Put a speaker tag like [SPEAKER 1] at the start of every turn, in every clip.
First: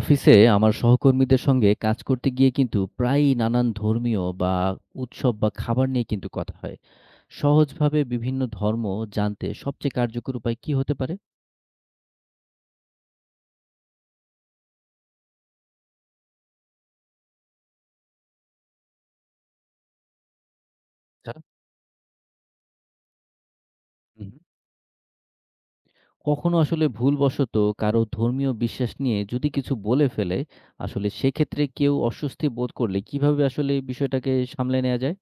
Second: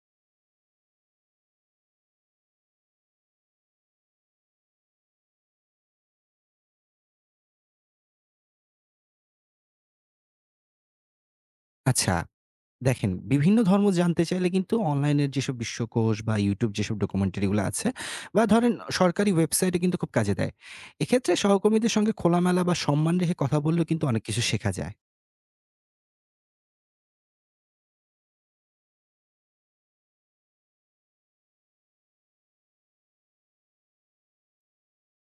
[SPEAKER 1] অফিসে আমার সহকর্মীদের সঙ্গে কাজ করতে গিয়ে কিন্তু প্রায়ই নানান ধর্মীয় বা উৎসব বা খাবার নিয়ে কিন্তু কথা হয়। সহজভাবে বিভিন্ন ধর্ম জানতে সবচেয়ে কার্যকর উপায় কি হতে পারে?
[SPEAKER 2] আচ্ছা, দেখেন বিভিন্ন ধর্ম জানতে চাইলে কিন্তু অনলাইনের যেসব বিশ্বকোষ বা YouTube যেসব ডকুমেন্টারি গুলো আছে বা ধরেন সরকারি ওয়েবসাইটে কিন্তু খুব কাজে দেয়।
[SPEAKER 1] আচ্ছা,
[SPEAKER 2] এক্ষেত্রে সহকর্মীদের সঙ্গে খোলামেলা বা সম্মান রেখে কথা বললেও কিন্তু অনেক
[SPEAKER 1] হুম।
[SPEAKER 2] কিছু শেখা যায়।
[SPEAKER 1] কখনো আসলে ভুলবশত কারো ধর্মীয় বিশ্বাস নিয়ে যদি কিছু বলে ফেলে, আসলে সেক্ষেত্রে কেউ অস্বস্তি বোধ করলে কিভাবে আসলে এই বিষয়টাকে সামলে নেওয়া যায়?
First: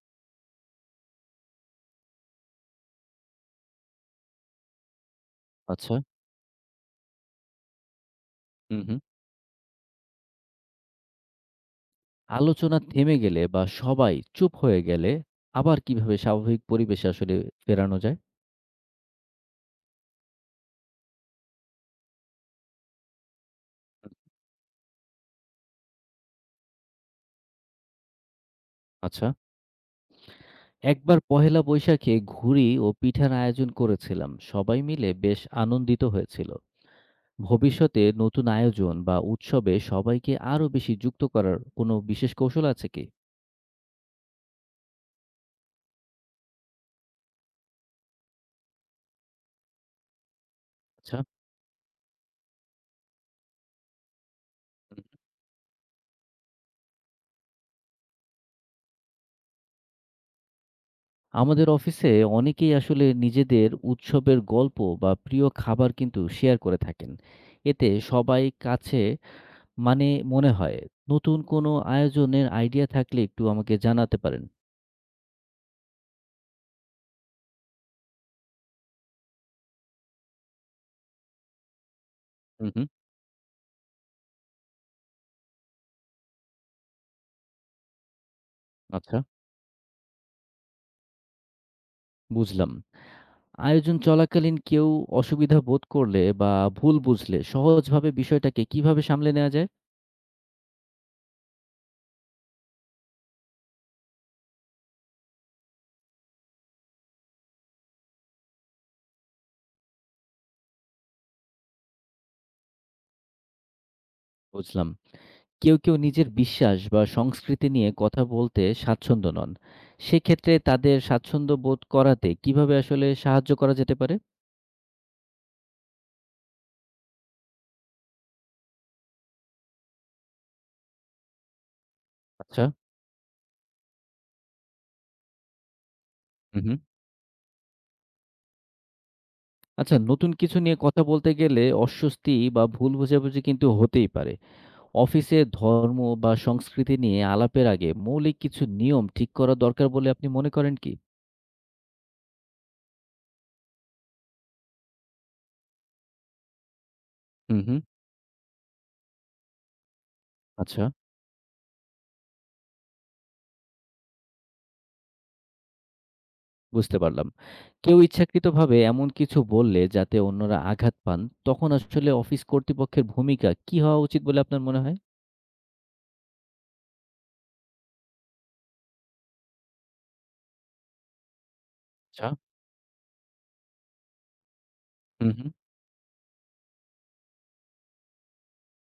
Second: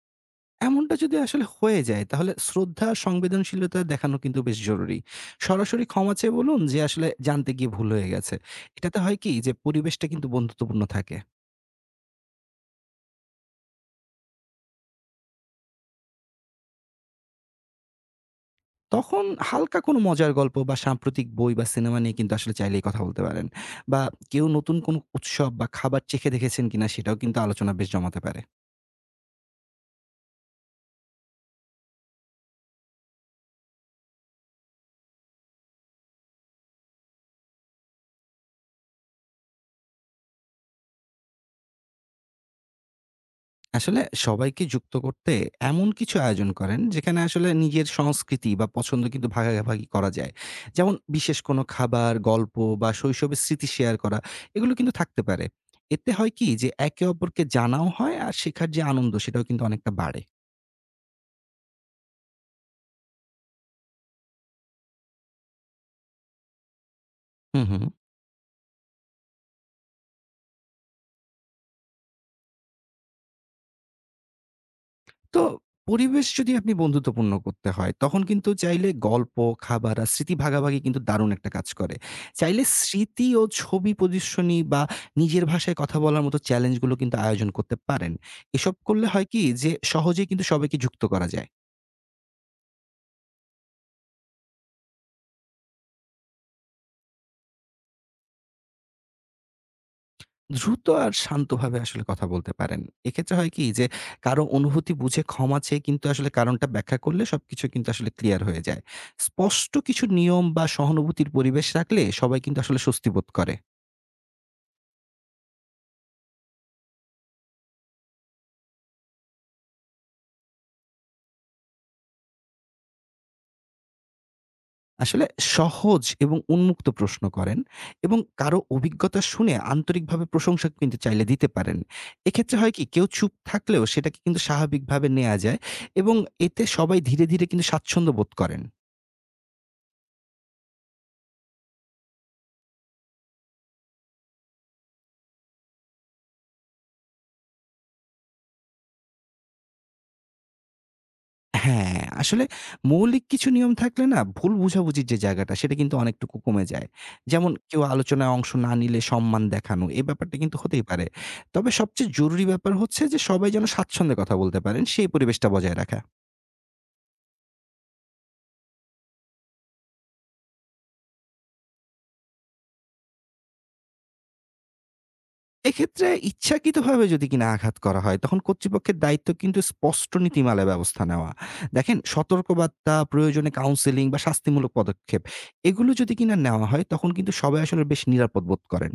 [SPEAKER 2] এমনটা যদি আসলে হয়ে যায়, তাহলে শ্রদ্ধা আর সংবেদনশীলতা দেখানো কিন্তু বেশ জরুরি। সরাসরি
[SPEAKER 1] আচ্ছা,
[SPEAKER 2] ক্ষমা চেয়ে বলুন যে আসলে জানতে গিয়ে ভুল হয়ে গেছে।
[SPEAKER 1] হুম হুম।
[SPEAKER 2] এটাতে হয় কি, যে পরিবেশটা কিন্তু বন্ধুত্বপূর্ণ থাকে।
[SPEAKER 1] আলোচনা থেমে গেলে বা সবাই চুপ হয়ে গেলে আবার কিভাবে স্বাভাবিক পরিবেশে আসলে ফেরানো যায়?
[SPEAKER 2] তখন হালকা কোনো মজার গল্প বা সাম্প্রতিক বই বা সিনেমা নিয়ে কিন্তু আসলে চাইলেই কথা বলতে পারেন। বা কেউ নতুন কোনো উৎসব বা খাবার চেখে দেখেছেন কিনা, সেটাও কিন্তু আলোচনা বেশ জমাতে পারে।
[SPEAKER 1] আচ্ছা, একবার পহেলা বৈশাখে ঘুড়ি ও পিঠার আয়োজন করেছিলাম, সবাই মিলে বেশ আনন্দিত হয়েছিল। ভবিষ্যতে নতুন আয়োজন বা উৎসবে সবাইকে আরো বেশি যুক্ত করার কোনো বিশেষ কৌশল আছে কি?
[SPEAKER 2] আসলে সবাইকে যুক্ত করতে এমন কিছু আয়োজন করেন, যেখানে আসলে নিজের সংস্কৃতি বা পছন্দ কিন্তু ভাগাভাগি করা যায়। যেমন
[SPEAKER 1] আচ্ছা।
[SPEAKER 2] বিশেষ কোনো খাবার, গল্প বা শৈশবের স্মৃতি শেয়ার করা, এগুলো কিন্তু থাকতে পারে। এতে হয় কি, যে একে অপরকে জানাও হয় আর শেখার যে আনন্দ, সেটাও কিন্তু অনেকটা বাড়ে।
[SPEAKER 1] আমাদের অফিসে অনেকেই আসলে নিজেদের উৎসবের গল্প বা প্রিয় খাবার কিন্তু শেয়ার করে থাকেন।
[SPEAKER 2] হুম, হুম।
[SPEAKER 1] এতে সবাই কাছে, মানে মনে হয়। নতুন কোনো আয়োজনের আইডিয়া থাকলে একটু আমাকে জানাতে পারেন।
[SPEAKER 2] তো পরিবেশ যদি আপনি বন্ধুত্বপূর্ণ করতে হয়, তখন কিন্তু চাইলে গল্প, খাবার আর স্মৃতি ভাগাভাগি কিন্তু দারুণ একটা কাজ করে। চাইলে
[SPEAKER 1] হুম হুম।
[SPEAKER 2] স্মৃতি ও ছবি প্রদর্শনী বা নিজের ভাষায় কথা বলার মতো চ্যালেঞ্জগুলো কিন্তু আয়োজন করতে পারেন। এসব করলে
[SPEAKER 1] আচ্ছা,
[SPEAKER 2] হয় কি, যে সহজেই কিন্তু সবাইকে যুক্ত করা যায়।
[SPEAKER 1] বুঝলাম। আয়োজন চলাকালীন কেউ অসুবিধা বোধ করলে বা ভুল বুঝলে সহজভাবে বিষয়টাকে কিভাবে সামলে নেওয়া যায়?
[SPEAKER 2] দ্রুত আর শান্তভাবে আসলে কথা বলতে পারেন। এক্ষেত্রে হয় কি, যে কারো অনুভূতি বুঝে ক্ষমা চেয়ে কিন্তু আসলে কারণটা ব্যাখ্যা করলে সবকিছু কিন্তু আসলে ক্লিয়ার হয়ে যায়। স্পষ্ট কিছু নিয়ম বা সহানুভূতির পরিবেশ রাখলে সবাই কিন্তু আসলে স্বস্তি বোধ করে।
[SPEAKER 1] বুঝলাম। কেউ নিজের বিশ্বাস বা সংস্কৃতি নিয়ে কথা বলতে স্বাচ্ছন্দ্য নন। সেক্ষেত্রে তাদের স্বাচ্ছন্দ্য বোধ করাতে কিভাবে আসলে সাহায্য করা যেতে পারে?
[SPEAKER 2] আসলে সহজ এবং উন্মুক্ত প্রশ্ন করেন এবং কারো অভিজ্ঞতা শুনে আন্তরিকভাবে প্রশংসা কিন্তু চাইলে দিতে পারেন। এক্ষেত্রে
[SPEAKER 1] আচ্ছা।
[SPEAKER 2] হয় কি, কেউ চুপ থাকলেও সেটাকে কিন্তু স্বাভাবিকভাবে নেয়া যায় এবং
[SPEAKER 1] হু,
[SPEAKER 2] এতে
[SPEAKER 1] হুম।
[SPEAKER 2] সবাই ধীরে ধীরে কিন্তু স্বাচ্ছন্দ্য বোধ করেন।
[SPEAKER 1] আচ্ছা, নতুন কিছু নিয়ে কথা বলতে গেলে অস্বস্তি বা ভুল বোঝাবুঝি কিন্তু হতেই পারে। অফিসে ধর্ম বা সংস্কৃতি নিয়ে আলাপের আগে মৌলিক কিছু নিয়ম ঠিক করা দরকার বলে আপনি মনে করেন কি?
[SPEAKER 2] হ্যাঁ, আসলে মৌলিক কিছু নিয়ম থাকলে না, ভুল বোঝাবুঝির যে জায়গাটা, সেটা কিন্তু অনেকটুকু কমে যায়। যেমন
[SPEAKER 1] হু, হুম।
[SPEAKER 2] কেউ আলোচনায় অংশ না নিলে সম্মান দেখানো, এই ব্যাপারটা কিন্তু
[SPEAKER 1] আচ্ছা।
[SPEAKER 2] হতেই পারে। তবে সবচেয়ে জরুরি ব্যাপার হচ্ছে যে সবাই যেন স্বাচ্ছন্দ্যে কথা বলতে পারেন, সেই পরিবেশটা বজায় রাখা।
[SPEAKER 1] বুঝতে পারলাম। কেউ ইচ্ছাকৃতভাবে এমন কিছু বললে যাতে অন্যরা আঘাত পান, তখন আসলে অফিস কর্তৃপক্ষের ভূমিকা কি হওয়া উচিত বলে আপনার মনে হয়?
[SPEAKER 2] এক্ষেত্রে ইচ্ছাকৃতভাবে যদি কিনা আঘাত করা হয়, তখন কর্তৃপক্ষের দায়িত্ব কিন্তু স্পষ্ট নীতিমালায় ব্যবস্থা নেওয়া। দেখেন
[SPEAKER 1] আচ্ছা,
[SPEAKER 2] সতর্কবার্তা, প্রয়োজনে কাউন্সেলিং বা শাস্তিমূলক পদক্ষেপ,
[SPEAKER 1] হুম, হুম।
[SPEAKER 2] এগুলো যদি কিনা নেওয়া হয়, তখন কিন্তু সবাই আসলে বেশ নিরাপদ বোধ করেন।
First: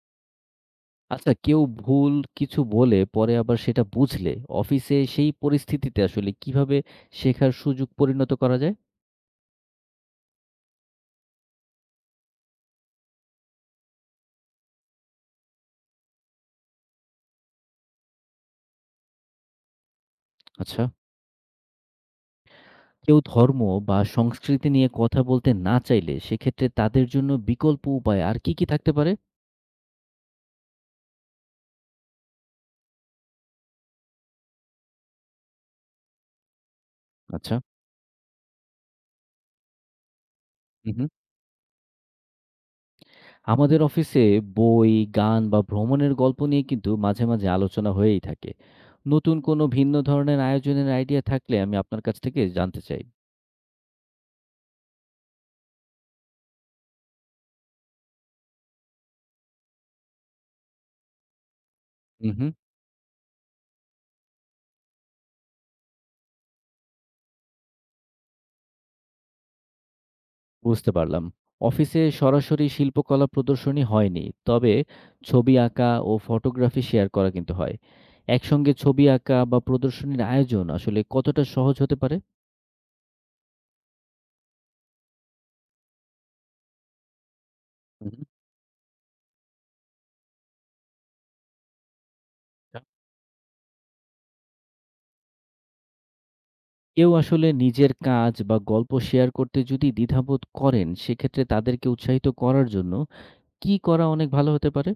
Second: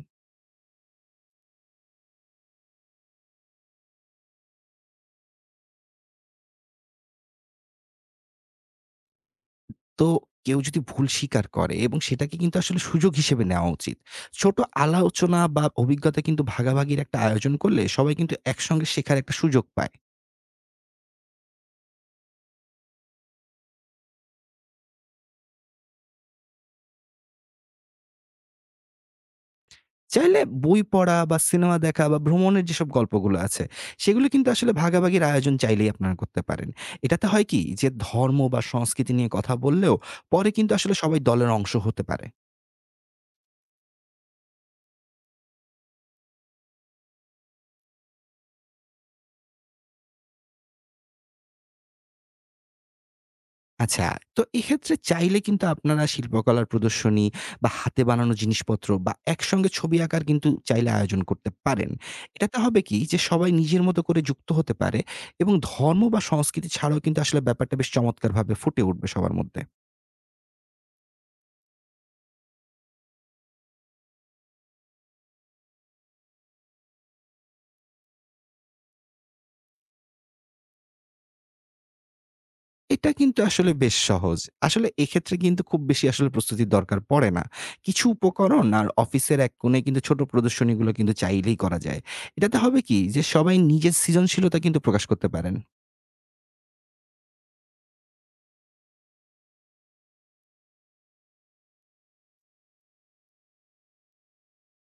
[SPEAKER 1] আচ্ছা, কেউ ভুল কিছু বলে পরে আবার সেটা বুঝলে অফিসে সেই পরিস্থিতিতে আসলে কিভাবে শেখার সুযোগ পরিণত করা যায়?
[SPEAKER 2] তো কেউ যদি ভুল স্বীকার করে, এবং সেটাকে কিন্তু আসলে সুযোগ হিসেবে নেওয়া উচিত। ছোট আলাওচনা বা অভিজ্ঞতা কিন্তু ভাগাভাগির একটা আয়োজন করলে সবাই কিন্তু একসঙ্গে শেখার একটা সুযোগ পায়।
[SPEAKER 1] আচ্ছা। কেউ ধর্ম বা সংস্কৃতি নিয়ে কথা বলতে না চাইলে সেক্ষেত্রে তাদের জন্য বিকল্প উপায় আর কি থাকতে পারে?
[SPEAKER 2] চাইলে বই পড়া বা সিনেমা দেখা বা ভ্রমণের যেসব গল্পগুলো আছে, সেগুলো কিন্তু আসলে ভাগাভাগির আয়োজন চাইলেই আপনারা করতে পারেন। এটাতে হয়
[SPEAKER 1] আচ্ছা।
[SPEAKER 2] কি, যে ধর্ম বা সংস্কৃতি নিয়ে কথা বললেও পরে কিন্তু
[SPEAKER 1] হুম,
[SPEAKER 2] আসলে
[SPEAKER 1] হুম।
[SPEAKER 2] সবাই দলের অংশ হতে পারে।
[SPEAKER 1] আমাদের অফিসে বই, গান বা ভ্রমণের গল্প নিয়ে কিন্তু মাঝে, মাঝে আলোচনা হয়েই থাকে। নতুন কোনো ভিন্ন ধরনের আয়োজনের আইডিয়া থাকলে আমি আপনার কাছ থেকে জানতে চাই।
[SPEAKER 2] আচ্ছা, তো এক্ষেত্রে চাইলে কিন্তু আপনারা শিল্পকলার প্রদর্শনী বা হাতে বানানো জিনিসপত্র বা একসঙ্গে ছবি আঁকার কিন্তু চাইলে আয়োজন করতে পারেন।
[SPEAKER 1] হুম হুম।
[SPEAKER 2] এটাতে হবে কি, যে সবাই নিজের মতো করে যুক্ত হতে পারে এবং ধর্ম বা সংস্কৃতি ছাড়াও কিন্তু আসলে ব্যাপারটা বেশ চমৎকারভাবে ফুটে উঠবে সবার মধ্যে।
[SPEAKER 1] বুঝতে পারলাম। অফিসে সরাসরি শিল্পকলা প্রদর্শনী হয়নি, তবে ছবি আঁকা ও ফটোগ্রাফি শেয়ার করা কিন্তু হয়। একসঙ্গে ছবি আঁকা বা প্রদর্শনীর আয়োজন আসলে কতটা সহজ হতে পারে?
[SPEAKER 2] এটা কিন্তু আসলে বেশ সহজ। আসলে এক্ষেত্রে কিন্তু খুব বেশি আসলে প্রস্তুতির দরকার পড়ে না। কিছু
[SPEAKER 1] হুম হুম,
[SPEAKER 2] উপকরণ আর অফিসের এক কোণে কিন্তু ছোট প্রদর্শনীগুলো কিন্তু চাইলেই করা যায়। এটাতে
[SPEAKER 1] আচ্ছা।
[SPEAKER 2] হবে কি, যে সবাই নিজের সৃজনশীলতা কিন্তু প্রকাশ করতে পারেন।
[SPEAKER 1] কেউ আসলে নিজের কাজ বা গল্প শেয়ার করতে যদি দ্বিধাবোধ করেন, সেক্ষেত্রে তাদেরকে উৎসাহিত করার জন্য কি করা অনেক ভালো হতে পারে?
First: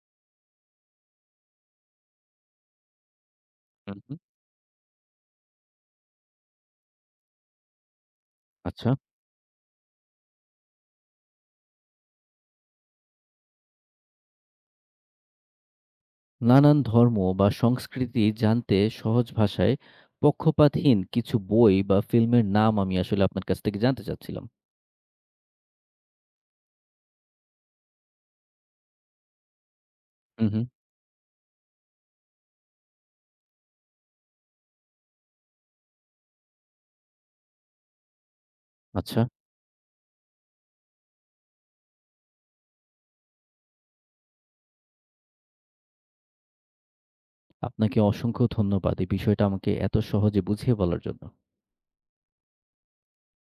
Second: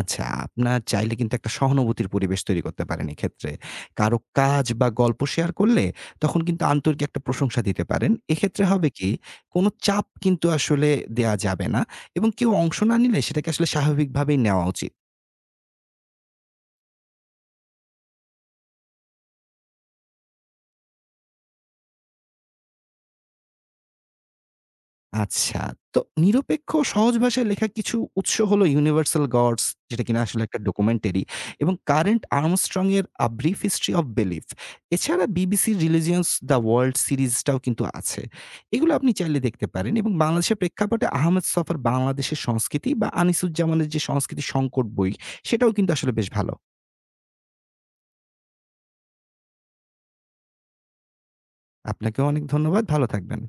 [SPEAKER 2] আচ্ছা, আপনার চাইলে কিন্তু একটা সহানুভূতির পরিবেশ তৈরি করতে পারেন এক্ষেত্রে।
[SPEAKER 1] হুম, হুম।
[SPEAKER 2] কারো কাজ বা গল্প শেয়ার করলে তখন কিন্তু আন্তরিক একটা প্রশংসা দিতে পারেন। এক্ষেত্রে হবে
[SPEAKER 1] আচ্ছা।
[SPEAKER 2] কি, কোনো চাপ কিন্তু আসলে দেয়া যাবে না এবং কেউ অংশ না নিলে সেটাকে আসলে স্বাভাবিকভাবেই নেওয়া উচিত।
[SPEAKER 1] নানান ধর্ম বা সংস্কৃতি জানতে সহজ ভাষায় পক্ষপাতহীন কিছু বই বা ফিল্মের নাম আমি আসলে আপনার কাছ থেকে জানতে চাচ্ছিলাম।
[SPEAKER 2] আচ্ছা। তো নিরপেক্ষ ও সহজ ভাষায় লেখা কিছু উৎস হলো 'Universal Gods', যেটা কিনা আসলে
[SPEAKER 1] হুম,
[SPEAKER 2] একটা
[SPEAKER 1] হুম।
[SPEAKER 2] ডকুমেন্টারি, এবং 'Current Armstrong এর A Brief History of Belief'। এছাড়া বিবিসির 'Religions the World' সিরিজটাও কিন্তু আছে। এগুলো আপনি
[SPEAKER 1] আচ্ছা।
[SPEAKER 2] চাইলে দেখতে পারেন। এবং বাংলাদেশের প্রেক্ষাপটে আহমেদ ছফার 'বাংলাদেশের সংস্কৃতি' বা আনিসুজ্জামানের যে 'সংস্কৃতি সংকট' বই, সেটাও কিন্তু আসলে বেশ ভালো।
[SPEAKER 1] আপনাকে অসংখ্য ধন্যবাদ এই বিষয়টা আমাকে এত সহজে বুঝিয়ে বলার জন্য।
[SPEAKER 2] আপনাকেও অনেক ধন্যবাদ। ভালো থাকবেন।